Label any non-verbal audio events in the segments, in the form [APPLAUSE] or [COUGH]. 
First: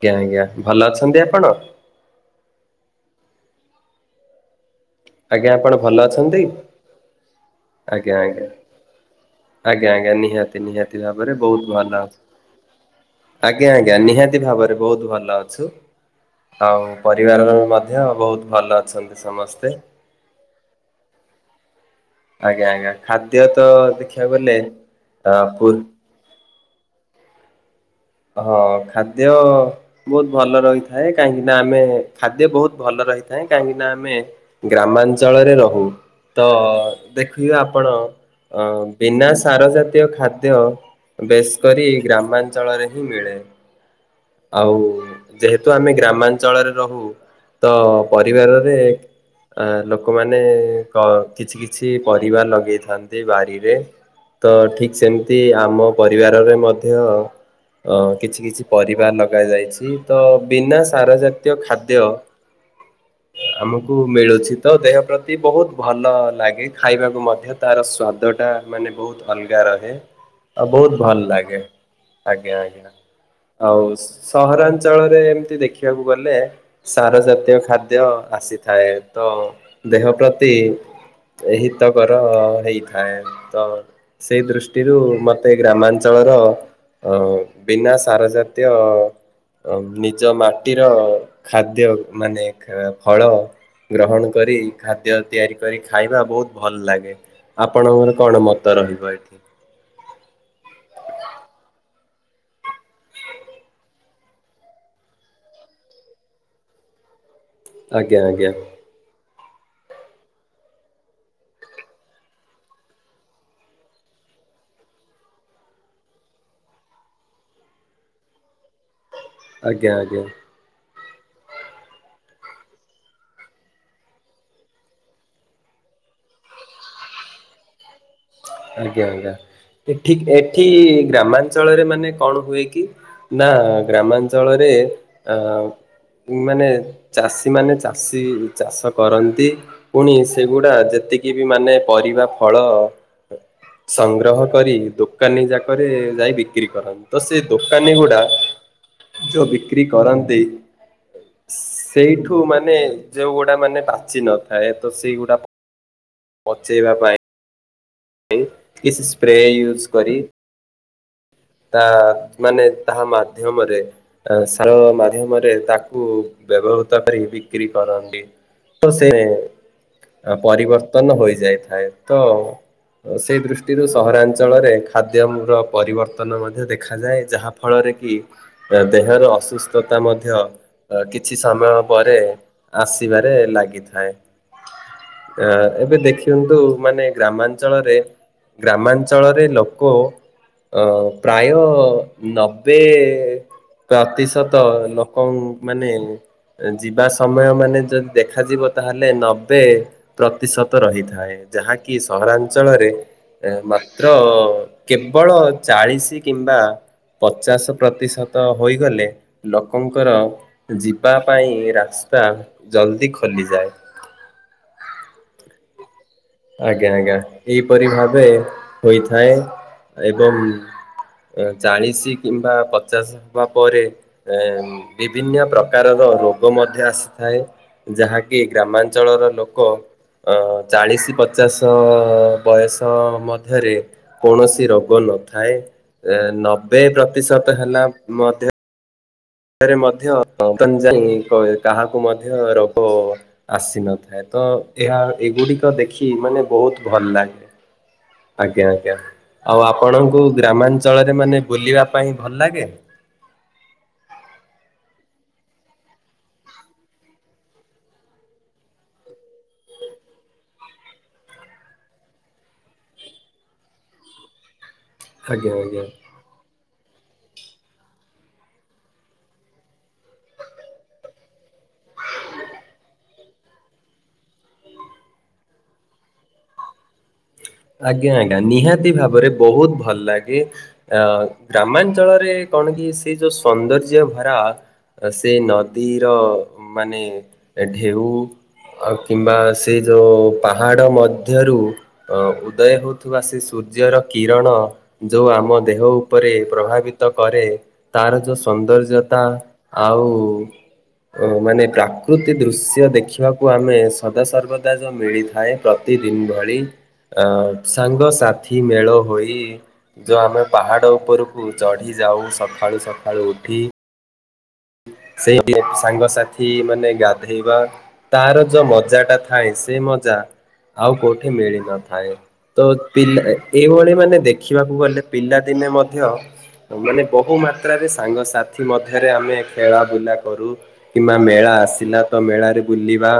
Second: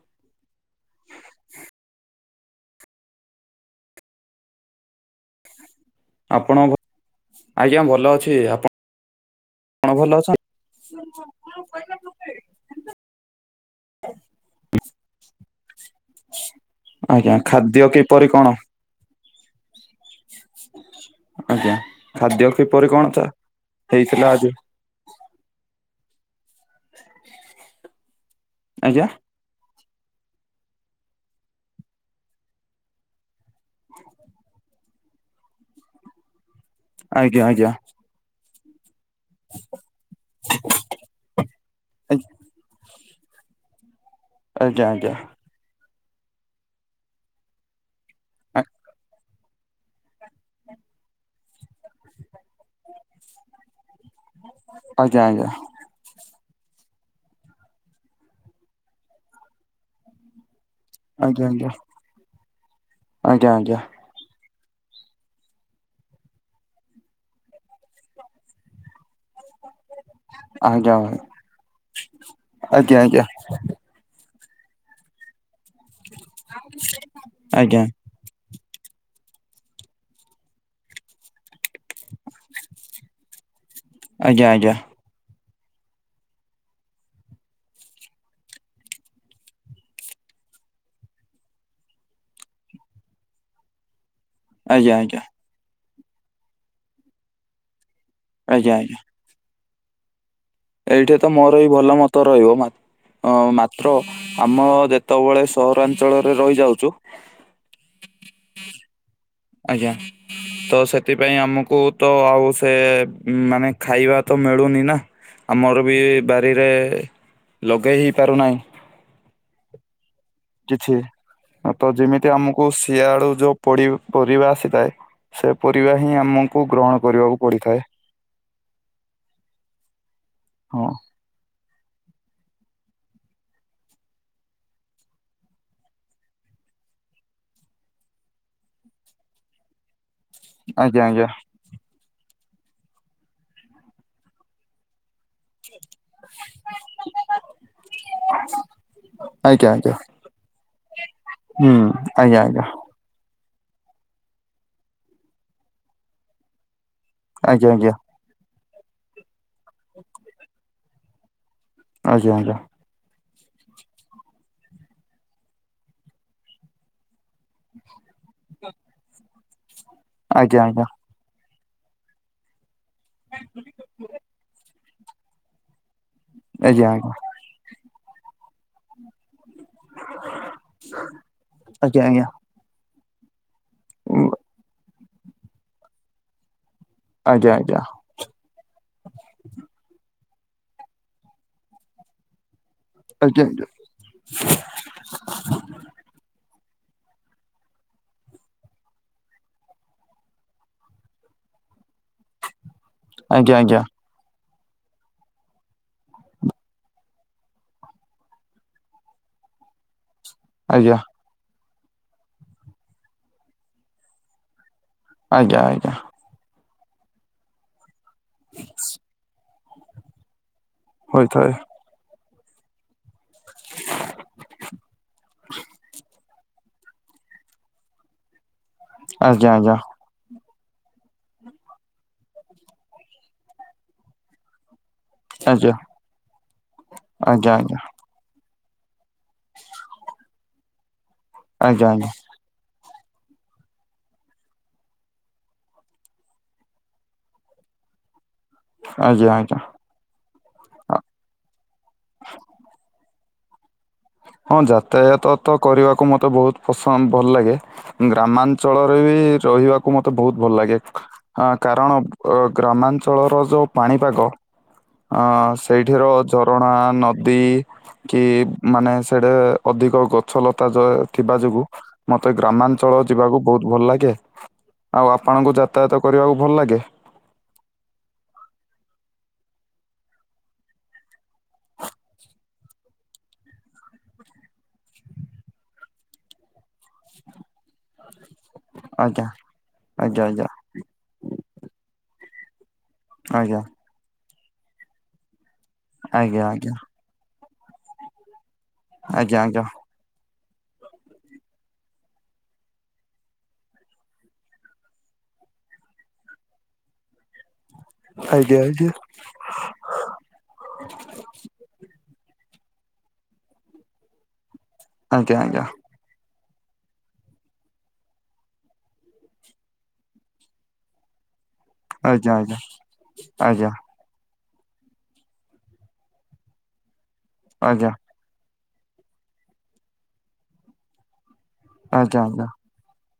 ଆଜ୍ଞା ଆଜ୍ଞା ଭଲ ଅଛନ୍ତି ଆପଣ। ଆଜ୍ଞା ଆପଣ ଭଲ ଅଛନ୍ତି। ଆପଣ ଭଲ ଆଜ୍ଞା ଅଛି ଆଜ୍ଞା। ଆପଣ ଆଜ୍ଞା ଭଲ ଆଜ୍ଞା ଅଛ ନିହାତି ନିହାତି ଭାବରେ ବହୁତ ଭଲ ଅ ଆଜ୍ଞା ଆଜ୍ଞା ନିହାତି ଭାବରେ ବହୁତ ଭଲ ଅଛୁ। ଆଉ ଆଜ୍ଞା ପରିବାରର ଖାଦ୍ୟ ମଧ୍ୟ କିପରି ବହୁତ କଣ ଭଲ ଅଛନ୍ତି ସମସ୍ତେ। ଆଜ୍ଞା। ଖାଦ୍ୟ ଆଜ୍ଞା କିପରି ଆଜ୍ଞା କଣ ତା ଖାଦ୍ୟ ତ ହେଇଥିଲା ଦେଖିବାକୁ ଆଜି ଗଲେ ଅ ପୂର୍ ହଁ ଆଜ୍ଞା ଖାଦ୍ୟ ବହୁତ ଭଲ ରହିଥାଏ। କାହିଁକି ନା ଆମେ ଖାଦ୍ୟ ବହୁତ ଭଲ ରହିଥାଏ। କାହିଁକିନା ଆମେ ଗ୍ରାମାଞ୍ଚଳରେ ରହୁ। ତ ଆଜ୍ଞା ଦେଖିବେ ଆପଣ ବିନା ସାର ଜାତୀୟ ଖାଦ୍ୟ ବେଶ୍ କରି ଗ୍ରାମାଞ୍ଚଳରେ ହିଁ ମିଳେ। ଆଉ ଆଜ୍ଞା ଆଜ୍ଞା ଆଜ୍ଞା ଯେହେତୁ ଆମେ ଗ୍ରାମାଞ୍ଚଳରେ ରହୁ। ତ ପରିବାରରେ ଅ ଲୋକମାନେ କ କିଛି କିଛି ପରିବା ଲଗେଇଥାନ୍ତି ବାରିରେ। ତ ଠିକ୍ ଆଜ୍ଞା ଆଜ୍ଞା ସେମିତି ଆମ ପରିବାରରେ ମଧ୍ୟ ଅ କିଛି କିଛି ପରି ଗା ଲଗା ଯାଇଛି। ତ ବିନା ସାର ଆଜ୍ଞା ଜାତୀୟ ଖାଦ୍ୟ ଆଜ୍ଞା ଆଜ୍ଞା ଆମକୁ ମିଳୁଛି। ତ ଦେହ ପ୍ରତି ବହୁତ ଭଲ ଲାଗେ। ଖାଇବାକୁ ମଧ୍ୟ ତାର ସ୍ୱାଦଟା ମାନେ ବହୁତ ଅଲଗା ରହେ। ଆଉ ଆଜ୍ଞା ଆଜ୍ଞା ବହୁତ ଭାଇ ଭଲ ଲାଗେ ଆଜ୍ଞା ଆଜ୍ଞା। ଆଉ ସହରାଞ୍ଚଳରେ ଏମତି ଦେଖିବାକୁ ଗଲେ। ସାର ଜାତୀୟ ଆଜ୍ଞା ଖାଦ୍ୟ ଆସି ଥାଏ ତ ଦେହ ପ୍ରତି ହିତକର ହେଇଥାଏ। ତ ସେଇ ଆଜ୍ଞା ଆଜ୍ଞା ଦୃଷ୍ଟିରୁ ମତେ ଗ୍ରାମାଞ୍ଚଳର ଅ ବିନା ସାରଜାତ୍ ତ୍ୟ ନିଜ ମାଟିର ଖାଦ୍ୟ ମାନେ ଫଳ ଗ୍ରହଣ କରି ଆଜ୍ଞା ଆଜ୍ଞା ଖାଦ୍ୟ ଆଜ୍ଞା ତିଆରି କରି ଖାଇବା ବହୁତ ଭଲ ଲାଗେ। ଆପଣଙ୍କର କଣ ମତ ଆଜ୍ଞା ରହିବ ଏଠି? ଏଇଠି ତ ମୋର ହି ଭଲ ମତ ରହିବ। ଅ ମାତ୍ର ଆମ ଯେତେବେଳେ ସହରାଞ୍ଚଳରେ ରହିଯାଉଛୁ। ଆଜ୍ଞା ଆଜ୍ଞା। ଆଜ୍ଞା। ତ ସେଥିପାଇଁ ଆମକୁ ତ ଆଉ ସେ ମାନେ ଖାଇବା ତ ମିଳୁନି ନା। ଆମର ବି ବାରିରେ ଲଗେଇ ହେଇ ପାରୁନାହିଁ। ଆଜ୍ଞା ଆଜ୍ଞା। ଅ ତ ଯେମିତି ଆମକୁ ସିଆ ଆଳୁ ଯୋଉ ପରିବା ଆସିଥାଏ। ସେ ପରିବା ହିଁ ଆମକୁ ଗ୍ରହଣ କରିବାକୁ ପଡିଥାଏ। ଆଜ୍ଞା ଆଜ୍ଞା। ଏଠି ଏଠି ହଁ ଗ୍ରାମାଞ୍ଚଳରେ ମାନେ ମାନେ କଣ ହୁଏ କି ନା ଗ୍ରାମାଞ୍ଚଳରେ ଅ ମାନେ ଚାଷୀ ମାନେ ଚାଷୀ ଚାଷ କରନ୍ତି। ପୁଣି ସେଗୁଡା ଆଜ୍ଞା ଯେତିକି ବି ମାନେ ପରିବା ଫଳ ସଂଗ୍ରହ କରି ଦୋ ଦୋକାନୀ ଯାକରେ ଯାଇ ବିକ୍ରି କରନ୍ତି। ତ ସେ ଦୋକାନୀ ଗୁଡା ଯୋଉ ଆଜ୍ଞା ବିକ୍ରି କରନ୍ତି ଆଜ୍ଞା ସେଇଠୁ ଆଜ୍ଞା ହୁଁ ମାନେ ଯୋଉ ଗୋଟେ ମାନେ ପାଚି ନଥାଏ ତ ସେଇଗୁଡା ପଚେଇବା ପାଇଁ। ଆଜ୍ଞା ଆଜ୍ଞା। କିଛି ସ୍ପ୍ରେ ୟୁଜ କରି ତା ଆଜ୍ଞା ମାନେ ତାହା ମା ଧ୍ୟମରେ ସାର ମାଧ୍ୟମରେ ତାକୁ ବ୍ୟବହୃତ କରି ବିକ୍ରି କରନ୍ତି ତ ସେ ଆଜ୍ଞା ଆଜ୍ଞା। ପରିବର୍ତ୍ତନ ହୋଇଯାଏ। ଥାଏ ତ ସେଇ ଦୃଷ୍ଟିରୁ ସହରାଞ୍ଚଳରେ ଖାଦ୍ୟର ପରିବର୍ତ୍ତନ ନ ମଧ୍ୟ ଆଜ୍ଞା ଆଜ୍ଞା ଦେଖାଯାଏ ଯାହା ଫଳରେ କି ଦେହର ଅସୁସ୍ଥତା ମଧ୍ୟ କିଛି ସମୟ ପରେ ଆସିବାରେ ଲାଗେ। ଥାଏ ଏବେ ଦେଖନ୍ତୁ ମାନେ ଆଜ୍ଞା ଗ୍ରାମାଞ୍ଚଳରେ ଗ୍ରାମାଞ୍ଚଳରେ ଲୋକ ଅ ପ୍ରାୟ ନ ଏବେ ପ୍ରତିଶତ ଲୋକ ମାନେ ଯିବା ସମୟ ମାନେ ଯଦି ଦେଖାଯିବ ତାହେଲେ ନବେ ପ୍ରତିଶତ ରହିଥାଏ। ଯାହାକି ସହରାଞ୍ଚଳରେ ଆଜ୍ଞା ଆଜ୍ଞା ଆଜ୍ଞା ଆଜ୍ଞା ଆଜ୍ଞା। ମାତ୍ର କେବଳ ଚାଳିଶି ଚାଳିଶି କିମ୍ବା ପଚାଶ ପ୍ରତିଶତ ହୋଇଗଲେ ଲୋକଙ୍କର ଯିବା ପାଇଁ ରାସ୍ତା ଜଲଦି ଖୋଲିଯାଏ। ଆଜ୍ଞା ଆଜ୍ଞା। ଆଜ୍ଞା ଆଜ୍ଞା ଏହିପରି ଭାବେ ହୋଇଥାଏ ଏବଂ ହୋଇଥାଏ। ଚାଳିଶି କିମ୍ବା ପଚାଶ ହେବା ପରେ ବିଭିନ୍ନ ପ୍ରକାରର ରୋଗ ମଧ୍ୟ ଆସିଥାଏ। ଥାଏ। ଯାହାକି ଗ୍ରାମାଞ୍ଚଳର ଆଜ୍ଞା ଲୋକ ଆଜ୍ଞା ଅ ଚାଳିଶି ପଚାଶ ବୟସ ମଧ୍ୟରେ କୌଣସି ରୋ ରୋଗ ନଥାଏ ଆଜ୍ଞା ନବେ ଆଜ୍ଞା ପ୍ରତିଶତ ଆଜ୍ଞା। ହେଲା ମଧ୍ୟ ମଧ୍ୟ ଆଜ୍ଞା କାହାକୁ ଆଜ୍ଞା ମଧ୍ୟ ରୋଗ ଆସିନଥାଏ। ତ ଏହା ଏଗୁଡ଼ିକ ଦେଖି ମାନେ ବହୁତ ଭଲ ଲାଗେ। ଆଜ୍ଞା ଆଜ୍ଞା। ଆଉ ଆପଣଙ୍କୁ ଆ- ଗ୍ରାମାଞ୍ଚଳରେ ମାନେ ବୁଲିବା ପାଇଁ ଭଲ ଲାଗେ? ହଁ ଯାତାୟାତ ତ କରିବାକୁ ମୋତେ ବହୁତ ପସନ୍ଦ ଭଲ ଲାଗେ। ଗ୍ରାମାଞ୍ଚଳରେ ବି ରହି ରହିବାକୁ ମତେ ବହୁତ ଭଲ ଲାଗେ କାରଣ ଗ୍ରାମାଞ୍ଚଳର ଯୋଉ ପାଣିପାଗ ଅ ଆଜ୍ଞା ଆଜ୍ଞା। ସେଇଠିର ଝରଣା ନଦୀ କି ମାନେ ସେଠାରେ ଅଧିକ ଗଛ ଲତା ଥିବା ଯୋଗୁଁ ମୋତେ ଗ୍ରାମାଞ୍ଚଳ ଯିବାକୁ ବହୁତ ଭଲ ଲାଗେ। ଆଉ ଆପଣଙ୍କୁ ଯାତାୟାତ କରିବାକୁ ଭଲ ଲାଗେ? ଆଜ୍ଞା ଆଜ୍ଞା ନିହାତି ଭାବରେ ବହୁତ ଭଲ ଲାଗେ ଅ ଗ୍ରାମାଞ୍ଚଳରେ କଣ କି ସେ ଯୋଉ ସୌନ୍ଦର୍ଯ୍ୟ ଭରା ସେ ନଦୀର ମାନେ ଢେଉ ଆଉ ଆଜ୍ଞା କିମ୍ବା ସେ ଆଜ୍ଞା ଯୋଉ ପାହାଡ଼ ମଧ୍ୟରୁ ଅ ଉଦୟ ହେଉଥିବା ସେ ଆଜ୍ଞା ସୂର୍ଯ୍ୟର କିରଣ ଯଉ ଆମ ଦେହ ଉପରେ ଆଜ୍ଞା ଆଜ୍ଞା ପ୍ରଭାବିତ କରେ ତାର ଯେଉଁ ସୌନ୍ଦର୍ଯ୍ୟତା ଆଜ୍ଞା ଆଉ [INAUDIBLE] ଓ ମାନେ ପ୍ରାକୃତି ଦୃଶ୍ୟ ଦେଖିବାକୁ ଆମେ ସଦାସର୍ବଦା ଯଉ ମିଳିଥାଏ ପ୍ରତିଦିନ ଭଳି। ଅ ସାଙ୍ଗସାଥି ଆଜ୍ଞା ମେଳ ହୋଇ ଯୋଉ ଆମେ ପାହାଡ଼ ଉପରକୁ ଚଢ଼ି ଯାଉ ସକାଳୁ ସକାଳୁ ସକାଳୁ ଉଠି ଆଜ୍ଞା ଆଜ୍ଞା ଆଜ୍ଞା ସେଇ ଆଜ୍ଞା ସାଙ୍ଗସାଥି ମାନେ ଗାଧେଇବା ତାର ଯୋଉ ମଜା ଟା ଥାଏ ସେ ମଜା ଆଉ କୋଉଠି ମିଳି ନଥାଏ ଆଜ୍ଞା ଆଜ୍ଞା ତ ପିଲା ଆଜ୍ଞା ଏଇଭଳି ମାନେ ଦେଖିବାକୁ ଦେଖିବାକୁ ଗଲେ ପିଲାଦିନେ ମଧ୍ୟ ମାନେ ବହୁ ମାତ୍ରାରେ ଆଜ୍ଞା ସାଙ୍ଗସାଥି ସାଙ୍ଗସାଥି ମଧ୍ୟରେ ଆମେ ଖେଳା ବୁଲା କରୁ କିମ୍ବା ମେଳା ଆସିଲା ତ ଆଜ୍ଞା ମେଳାରେ ବୁଲିବା।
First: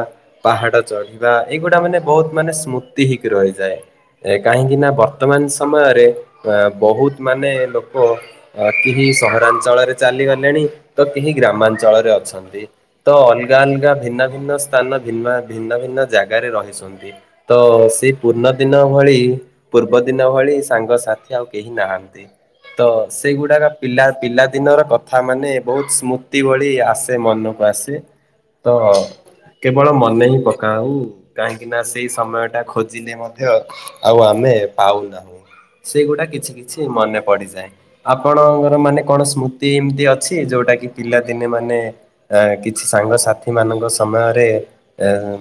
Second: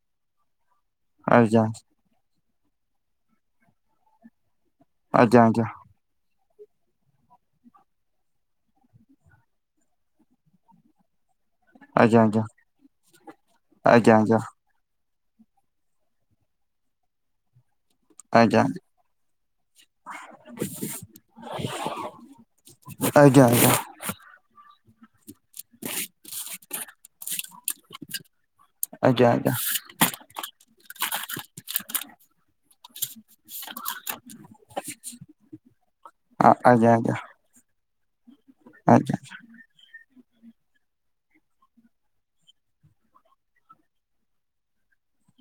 ପାହାଡ଼ ଚଢ଼ିବା ଏଇ ଆଜ୍ଞା ଗୁଡ଼ା ମାନେ ବୋହୁତ ମାନେ ସ୍ମୃତି ହେଇକି ରହିଯାଏ। ଏଇକ୍ କାହିଁକି ନା ବର୍ତ୍ତମାନ ଆଜ୍ଞା ସମୟରେ ଆ ବୋହୁତ ମାନେ ଲୋକ କେହି ସହରାଞ୍ଚଳରେ ଚାଲିଗଲେଣି ତ ଏହି ଗ୍ରାମାଞ୍ଚଳରେ ଆଜ୍ଞା ଅଛନ୍ତି। ତ ଅଲଗା ଅଲଗା ଆଜ୍ଞା ଭିନ୍ନ ଭିନ୍ନ ସ୍ଥାନ ଭିନ୍ନା ଭିନ୍ନ ଭିନ୍ନ ଜାଗାରେ ରହିଛନ୍ତି ତ ସ୍ ସେ ପୂର୍ଣ୍ଣ ଆଜ୍ଞା ଦିନ ଭଳି। ପୂର୍ବ ଦିନ ଭଳି ସାଙ୍ଗସାଥି ଆଉ କେହି ନାହାନ୍ତି। ତ ଆଜ୍ଞା। ଆଜ୍ଞା ସେଇ ଗୁଡ଼ାର ଆଜ୍ଞା ପିଲା ପିଲାଦିନର କ କଥା ମାନେ ବୋହୁତ୍ ସ୍ମୃତି ଭଳି ଆସେ ମନକୁ ଆସେ। ତ ଆଜ୍ଞା ଆଜ୍ଞା ଆଜ୍ଞା ଆଜ୍ଞା କେବଳ ମନେ ହିଁ ପକାଉ କାହିଁକି ନା ସେଇ ସମୟ ଟା ଖୋଜିଲେ ମଧ୍ୟ ଆଉ ଆମେ ପାଉନାହୁଁ। ସେଗୁଡ଼ାକ କିଛି ଆ- କିଛି ଆଜ୍ଞା ଆଜ୍ଞା ମନେ ପଡ଼ିଯାଏ। ଆପଣଙ୍କର ମାନେ ଆଜ୍ଞା। କଣ ସ୍ମୃତି ଏମିତି ଅ ଛି ଯୋଉଁଟା କିି ପିଲାଦିନେ ମାନେ କିଛି ସାଙ୍ଗସାଥି ମାନଙ୍କ ସମୟରେ ଏଁ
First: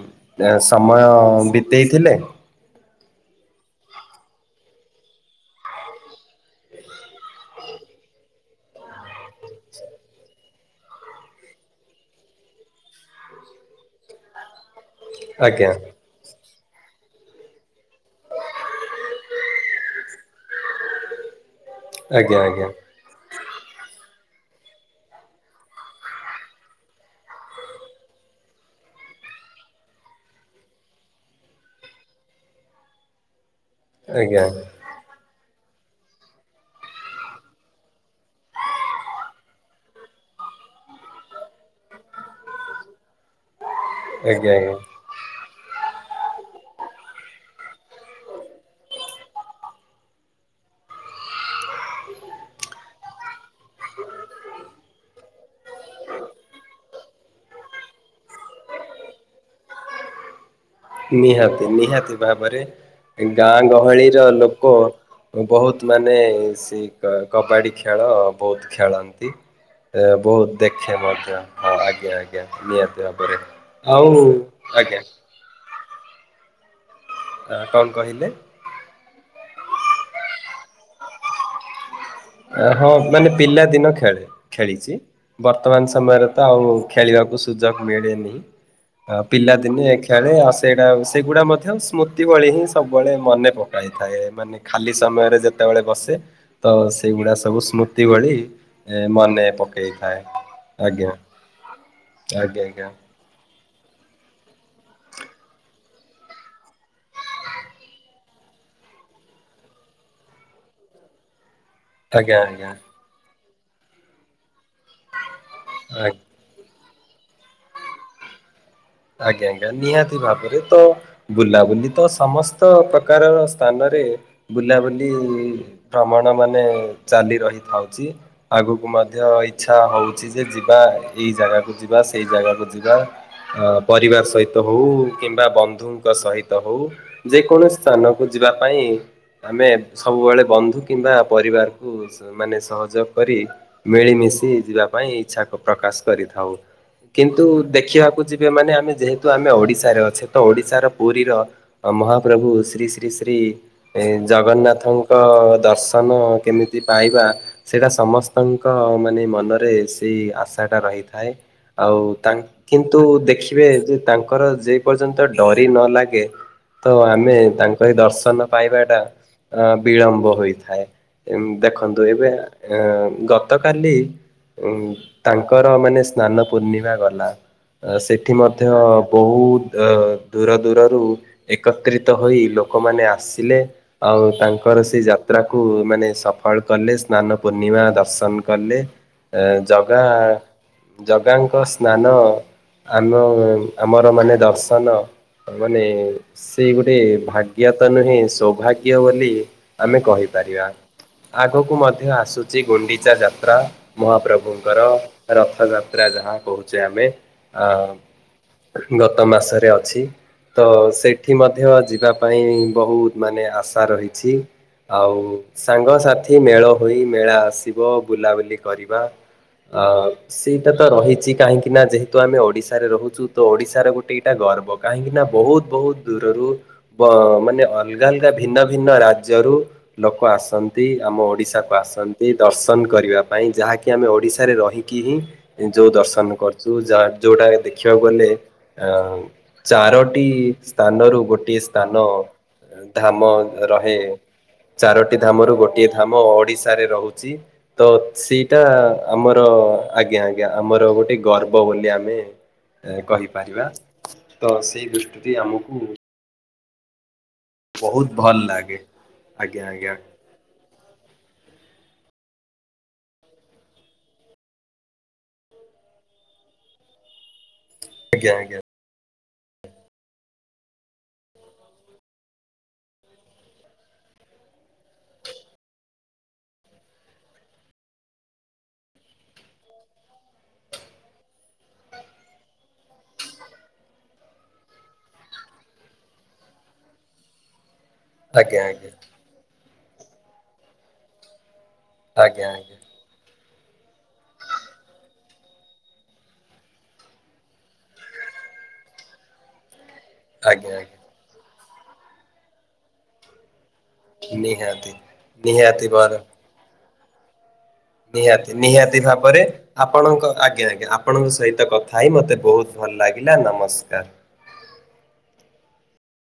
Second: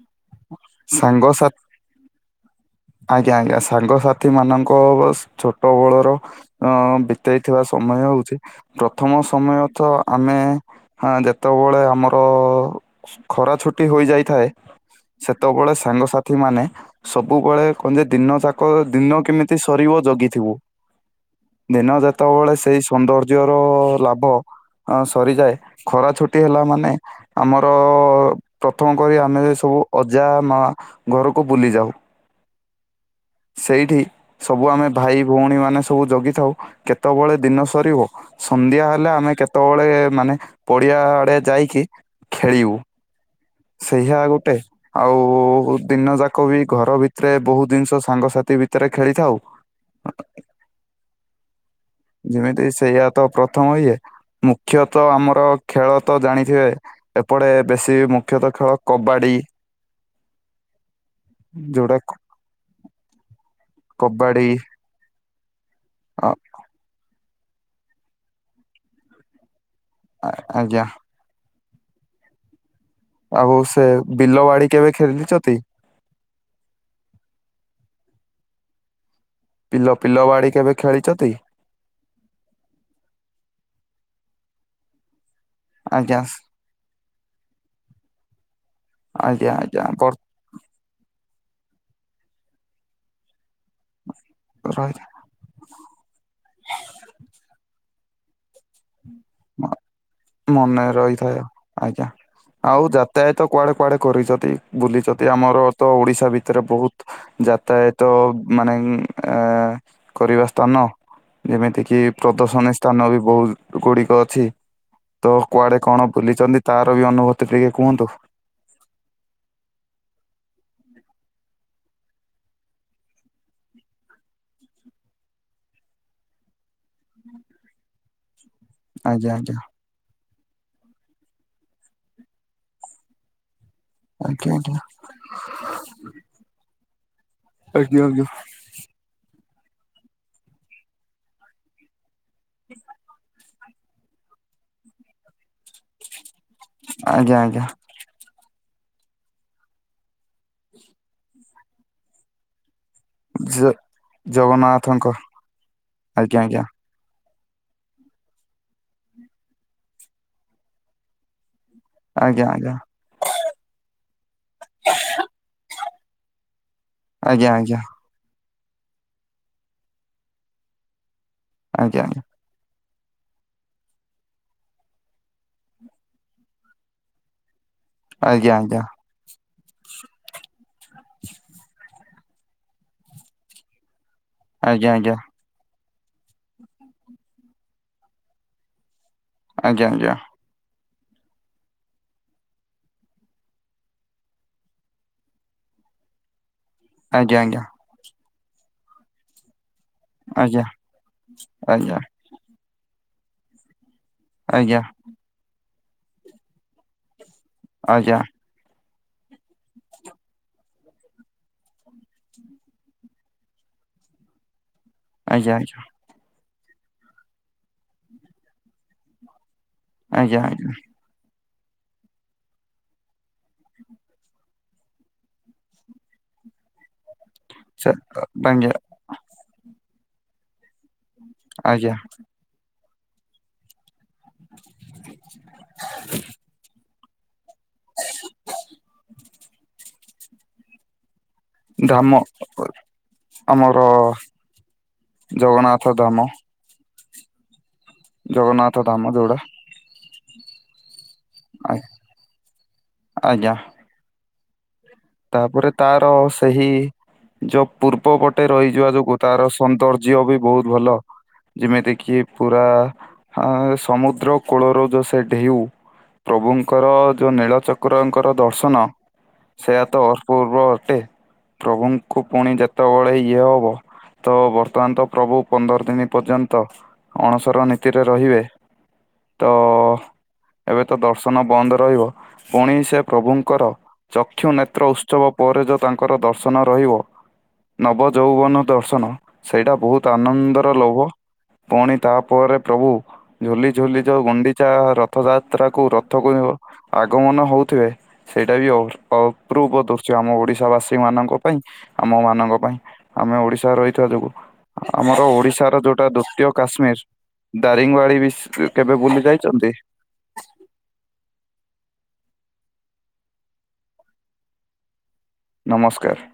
ଏ ସମୟ ସାଙ୍ଗସାଥି ବିତେଇଥିଲେ? ଆଜ୍ଞା ଆଜ୍ଞା ସାଙ୍ଗସାଥି ମାନଙ୍କ ବାସ୍ ଛୋଟ ବେଳର ଅ ବିତେଇଥିବା ସ ସମୟ ହୋଉଚି ପ୍ରଥମ ସମୟ ତ ଆମେ ହାଁ ଯେତେବେଳେ ଆମର ଖରା ଛୁଟି ହୋଇଯାଇଥାଏ ଆଜ୍ଞା ସେତେବେଳେ ସାଙ୍ଗସାଥି ମାନେ ସବୁବେଳେ କହନ୍ତି ଦିନଯାଙ୍କ ଦିନ କେମିତି ସରିବ ଜଗିଥିବୁ। ଦିନ ଆଜ୍ଞା ଯେତେବେଳେ ଆଜ୍ଞା ସେଇ ସୌନ୍ଦର୍ଯ୍ୟ ର ଲାଭ ଅ ସରିଯାଏ ଖରା ଛୁଟି ହେଲା ମାନେ ଆମର ପ୍ରଥମ କରି ଆମେ ସେ ସବୁ ଅଜା ମା ଘରକୁ ବୁଲି ଯାଉ। ସେଇଠି ଆଜ୍ଞା ସବୁ ଆମେ ଭାଇ ଭୋଉଣୀ ମାନେ ସବୁ ଜଗିଥାଉ କେତୋବେଳେ ଦିନ ସରିବ ସନ୍ଧ୍ୟା ହେଲେ ଆମେ କେତୋବେଳେ ମାନେ ପଡି ହ୍ଯାଆଡେ ଯାଇକି ଖେଳିବୁ। ସେହିଆ ଆଜ୍ଞା ଗୋଟେ ଆଜ୍ଞା। ଆଉ ଦିନ ଯାଙ୍କ ବି ଘର ଭିତରେ ବୋହୁତ ଦିନଷ ସାଙ୍ଗସାଥି ଭିତରେ ଖେଳିଥାଉ ଆ। ଯେମିତି ସେଇଆ ତ ପ୍ରଥମ ଇଏ ମୁଖ୍ୟତଃ ଆମର ଖେଳ ତ ଜାଣିଥିବେ ଏପଟେ ବେଶୀ ମୁଖ୍ୟତଃ ଖେଳ କବାଡି। ଇ ନିହାତି ଯୋଉଟା ନିହାତି କ- ଭାବରେ ଗାଁ ଗହଳିର କବାଡି ଲୋକ ବୋହୁତ ମାନେ ଅ ସେ କବାଡି ଖେଳ ବୋହୁତ ଖେଳନ୍ତି। ଏ ଆ- ବୋହୁତ ଆଜ୍ଞା ଦେଖେ ମଧ୍ୟ ହଁ ଆଜ୍ଞା ଆଜ୍ଞା ନିହା ଆଉ ସେ [INAUDIBLE] ଆଉ ବିଲ ବାଡି କେବେ ଆଜ୍ଞା। ଖେଳିଛନ୍ତି? ତା କଣ କହିଲେ? ପିଲ ପିଲ ବାଡି କେବେ ଖେଳିଚନ୍ତି? ଆ ହଁ ମାନେ ପିଲା ଦିନ ଖେଳେ ଖେଳିଚି ବର୍ତ୍ତମାନ ଆଜ୍ଞା ସମୟରେ ତ ଆଉ ଖେଳିବାକୁ ସୁଯୋଗ ମିଳେନି ଆ ଆଜ୍ଞା ପିଲା ଦିନେ ଆଜ୍ଞା ବର୍ ଖେଳେ ଆଉ ସେଇଟା ସେଗୁଡ଼ା ମଧ୍ୟ ସ୍ମୃତି ଭଳି ହିଁ ସବୁବେଳେ ମନେ ପକାଇଥାଏ। ମାନେ ଖାଲି ରହି ସମୟରେ ଯେତେବେଳେ ବସେ ତ ସ୍ ତି ଭଳି ଏଁ ମନେ ପ ମନେ ରହିଥାଏ ଆଜ୍ଞା ଆଜ୍ଞା ଆଜ୍ଞା ଆଉ ଯାତାୟତ କୁଆଡେ କୁଆଡେ କରିଚନ୍ତି ବୁଲିଚନ୍ତି ଆମର ତ ଓଡିଶା ଭିତରେ ବୋହୁତ ଯାତାୟତ ମାନେଙ୍ଗ ଆଁ କରିବା ସ୍ଥାନ ଯେମିତି କିି ଆଜ୍ଞା ଆଜ୍ଞା ପ୍ରଦର୍ଶନୀ ସ୍ଥାନ ବି ବୋହୁତ ଗୁଡିକ ଅଛି। ତ କୁଆଡେ କଣ ଆଜ୍ଞା। ବୁଲିଚନ୍ତି ତାର ବି ଅନୁଭୂତି ଟିକେ କୁହନ୍ତୁ? ଆଜ୍ଞା ଆଜ୍ଞା ନିହାତି ଭାବରେ ତ ବୁଲାବୁଲି ତ ସମସ୍ତ ପ୍ରକାର ସ୍ଥାନରେ ରେ ବୁଲାବୁଲି ଭ୍ରମଣ ମାନେ ଚାଲି ରହିଥାଉଚି। ଆଗକୁ ମଧ୍ୟ ଆଜ୍ଞା ଆଜ୍ଞା ଇଚ୍ଛା ହୋଉ ଛି ଯେ ଯିବା ଏଇ ଜାଗାକୁ ଯିବା ସେଇ ଜାଗାକୁ ଯିବା ଆ ପରିବାର ଆଜ୍ଞା ସହିତ ହୋଉ। କିମ୍ବା ବନ୍ଧୁଙ୍କ ସହିତ ହୋଉ ଯେକୌଣସି ସ୍ଥାନକୁ ଆଜ୍ଞା। ଯିବା ପାଇଁ ଆମେ ସବୁବେଳେ ବନ୍ଧୁ କିମ୍ବା ପରିବାରକୁ ମାନେ ସ୍ ସହଯୋଗ କରି ମିଳିମିଶି ଯିବା ପାଇଁ ଇଛା ପ୍ରକାଶ କରିଥାଉ, ଆଜ୍ଞା ଆଜ୍ଞା ଆଜ୍ଞା କିନ୍ତୁ ଆଜ୍ଞା ଦେଖିବାକୁ ଯିବେ ମାନେ ଆମେ ଯେହେତୁ ଆମେ ଓଡିଶାରେ ଅଛେ ତ ଓଡିଶାର ପୁରୀର ମହାପ୍ରଭୁ ଶ୍ରୀ ଶ୍ରୀ ଶ୍ରୀ ଶ୍ରୀ ଜ ଜଗନ୍ନାଥଙ୍କ ଦର୍ଶନ ଆଜ୍ଞା କେମିତି ପାଇବା ସେଇଟା ସମସ୍ତଙ୍କ ମାନେ ମନରେ ସେଇ ଆଶାଟା ରହିଥାଏ। ଆଉ ତାଙ୍କ ଆଜ୍ଞା କିନ୍ତୁ ଦେଖି ବେ ଯେ ତାଙ୍କର ଯେ ପର୍ଯ୍ୟନ୍ତ ଡୋରି ନ ଲାଗେ ତ ଆମେ ଆଜ୍ଞା ତାଙ୍କ ଆଜ୍ଞା। ଏ ଦର୍ଶନ ପାଇବାଟା ଅ ବିଳମ୍ବ ହୋଇଥାଏ, ଉମ ଆଜ୍ଞା ଆଜ୍ଞା ଦେଖନ୍ତୁ ଏବେ ଆ ଗତକାଲି ଉ ତାଙ୍କର ମାନେ ସ୍ନାନ ପୂର୍ଣ୍ଣିମା ଗଲା। ଠି ମଧ୍ୟ ଆଜ୍ଞା ବହୁତ ଅ ଦୂର ଦୂରରୁ ଏକତ୍ରିତ ହୋଇ ଲୋକମାନେ ଆସିଲେ, ଆଉ ତାଙ୍କର ସେଇ ଯାତ୍ରାକୁୁ ମାନେ ସଫଳ କଲେ, ସ୍ନାନ ପୂର୍ଣ୍ଣିମା ଦର୍ଶନ କଲେ, ଏ ଜଗା ଆଜ୍ଞା ଜଗାଙ୍କ ସ୍ନାନ ଆମ ଆମର ମାନେ ଦର୍ଶନ ମାନେ ସେ ଗୋଟେ ଆଜ୍ଞା ଆଜ୍ଞା ଭାଗ୍ୟ ତ ନୁହେଁ ସୌଭାଗ୍ୟ ବୋଲି ଆମେ ଆଜ୍ଞା କହିପାରିବା, ଆଗକୁ ମଧ୍ୟ ଆସୁଛି ଗୁଣ୍ଡିଚା ଯାତ୍ରା। ଆଜ୍ଞା ଆଜ୍ଞା। ଆଜ୍ଞା ଆଜ୍ଞା ଆଜ୍ଞା ମହାପ୍ରଭୁଙ୍କର ରଥଯାତ୍ରା ଯାହା କହୁଛେ ଆମେ ଅଁ ଆଜ୍ଞା ଆଜ୍ଞା ଆଜ୍ଞା ଗତ ମାସରେ ଅଛି। ତ ସେଠି ମଧ୍ୟ ଯିବା ପାଇଁ ବହୁତ ମାନେ ଆଶା ରହିଛି। ଆଉ ଆଜ୍ଞା ଆଜ୍ଞା। ସାଙ୍ଗସାଥି ମେଳ ହୋଇ ମେଳା ଆସିବ ବୁଲାବୁଲି କରିବା ଅ ଆଜ୍ଞା ଆଜ୍ଞା ସେଇଟା ତ ରହିଛି କାହିଁକି ନା ଯେ ତ ଆମେ ଓଡିଶାରେ ରହୁଛୁ ତ ଓଡିଶାର ଗୋଟେ ଏଇଟା ଗର୍ବ, କାହିଁକି ନା ବହୁତ ବହୁତ ଦୂରରୁ ବ ମାନେ ସେ ଅଲଗା ଅଲଗା ଭିନ୍ନ ଆଜ୍ଞା ଭିନ୍ନ ରାଜ୍ୟରୁ ଲୋକ ଆସ ନ୍ତି ଆମ ଓଡିଶାକୁ ଆଜ୍ଞା ଆସନ୍ତି ଦର୍ଶନ କରିବା ପାଇଁ ଯାହା କି ଆମେ ଓଡିଶାରେ ରହିକି ହିଁ ଯୋଉ ଦର୍ଶନ କରୁଛୁ ଯା ଯୋଉଟା ଦେଖିବାକୁ ଗଲେ ଅ ଚାରୋଟି ସ୍ଥାନରୁ ଗୋ ଏ ସ୍ଥାନ ଧାମ ଧାମ ଆମର ରହେ ଚାରୋଟି ଧାମରୁ ଗୋଟିଏ ଧାମ ଓଡିଶାରେ ରହୁ ଚି। ତ ସେଇଟା ଜଗନ୍ନାଥ ଧାମ ଯୋଉଟା ଆମର ଆଜ୍ଞା ଆଜ୍ଞା ଆମର ଗୋଟେ ହବ ଆ- ବୋଲି ଆମେ ଆଜ୍ଞା କହିପାରିବା, ତ ସେଇ ଦୃଷ୍ଟିଟି ତାପରେ ଆମକୁ ତାର ସେହି ଯୋଉ ବହୁତ ପୂର୍ବ ଭଲ ପଟେ ଲାଗେ। ରହିଯିବା ଯୋଗୁ ତାର ଆଜ୍ଞା ଆଜ୍ଞା ସୌନ୍ଦର୍ଯ୍ୟ ବି ବହୁତ ଭଲ। ଯେମିତି କିି ପୁରା ଅଁ ସମୁଦ୍ର କୂଳରୁ ଯୋଉ ସେ ଢେଉ ପ୍ରଭୁଙ୍କର ଯୋଉ ଆଜ୍ଞା ନୀଳଚକ୍ରଙ୍କର ଆଜ୍ଞା ଆଜ୍ଞା ଦର୍ଶନ ସେଇଆ ତ ଅପୂର୍ବ ଅଟେ, ପ୍ରଭୁଙ୍କୁ ପୁଣି ଯେତେବେଳେ ଇଏ ହବ ତ ବର୍ତ୍ତମାନ ତ ପ୍ରଭୁ ପନ୍ଦର ଦିନ ପର୍ଯ୍ୟନ୍ତ ଅଣସର ନୀତିରେ ରହିବେ। ତ ଏବେ ତ ଦର୍ଶନ ବନ୍ଦ ରହିବ, ପୁଣି ସେ ପ୍ରଭୁଙ୍କର ଚକ୍ଷୁ ନେ ତ୍ର ଉତ୍ସବ ପରେ ଯୋ ତାଙ୍କର ଦର୍ଶନ ରହିବ, ଆଜ୍ଞା ନବଯୌବନ ଆଜ୍ଞା ଦର୍ଶନ ସେଇଟା ବହୁତ ଆନନ୍ଦର ଲୌହ, ପୁଣି ତାପରେ ଆଜ୍ଞା। ପ୍ରଭୁ ଝୁଲି ଝୁଲି ଯୋଉ ଗୁଣ୍ଡିଚା ରଥଯାତ୍ରାକୁ ରଥକୁ ଆଗମନ ହଉଥିବେ ସେ ସେଇଟା ବି ଅଉ ଅଉ ପୂର୍ବ ଦୃଶ୍ୟ ଆମ ଆଜ୍ଞା ଆଜ୍ଞା ଓଡିଶାବାସୀ ମାନଙ୍କ ପାଇଁ, ଆମ ମାନଙ୍କ ପାଇଁ, ଆମେ ଓଡି ଶା ରହିଥିବା ଯୋଗୁ ନିହାତି ଆମର ଓଡିଶାର ନିହାତି ଯୋଉଟା ଭାବରେ ଦୁତୀୟ କାଶ୍ମୀର ଦାରିଙ୍ଗବାଡି ବି ନିହାତି କେବେ ନିହାତି ବୁଲି ଭାବରେ ଯାଇଛନ୍ତି ଆପଣଙ୍କ ଆଜ୍ଞା ଆଜ୍ଞା ଆପଣଙ୍କ ସହିତ କଥା ଥାଇ ମୋତେ ବହୁତ ଭଲ ଲାଗିଲା ନମସ୍କାର। ନମସ୍କାର।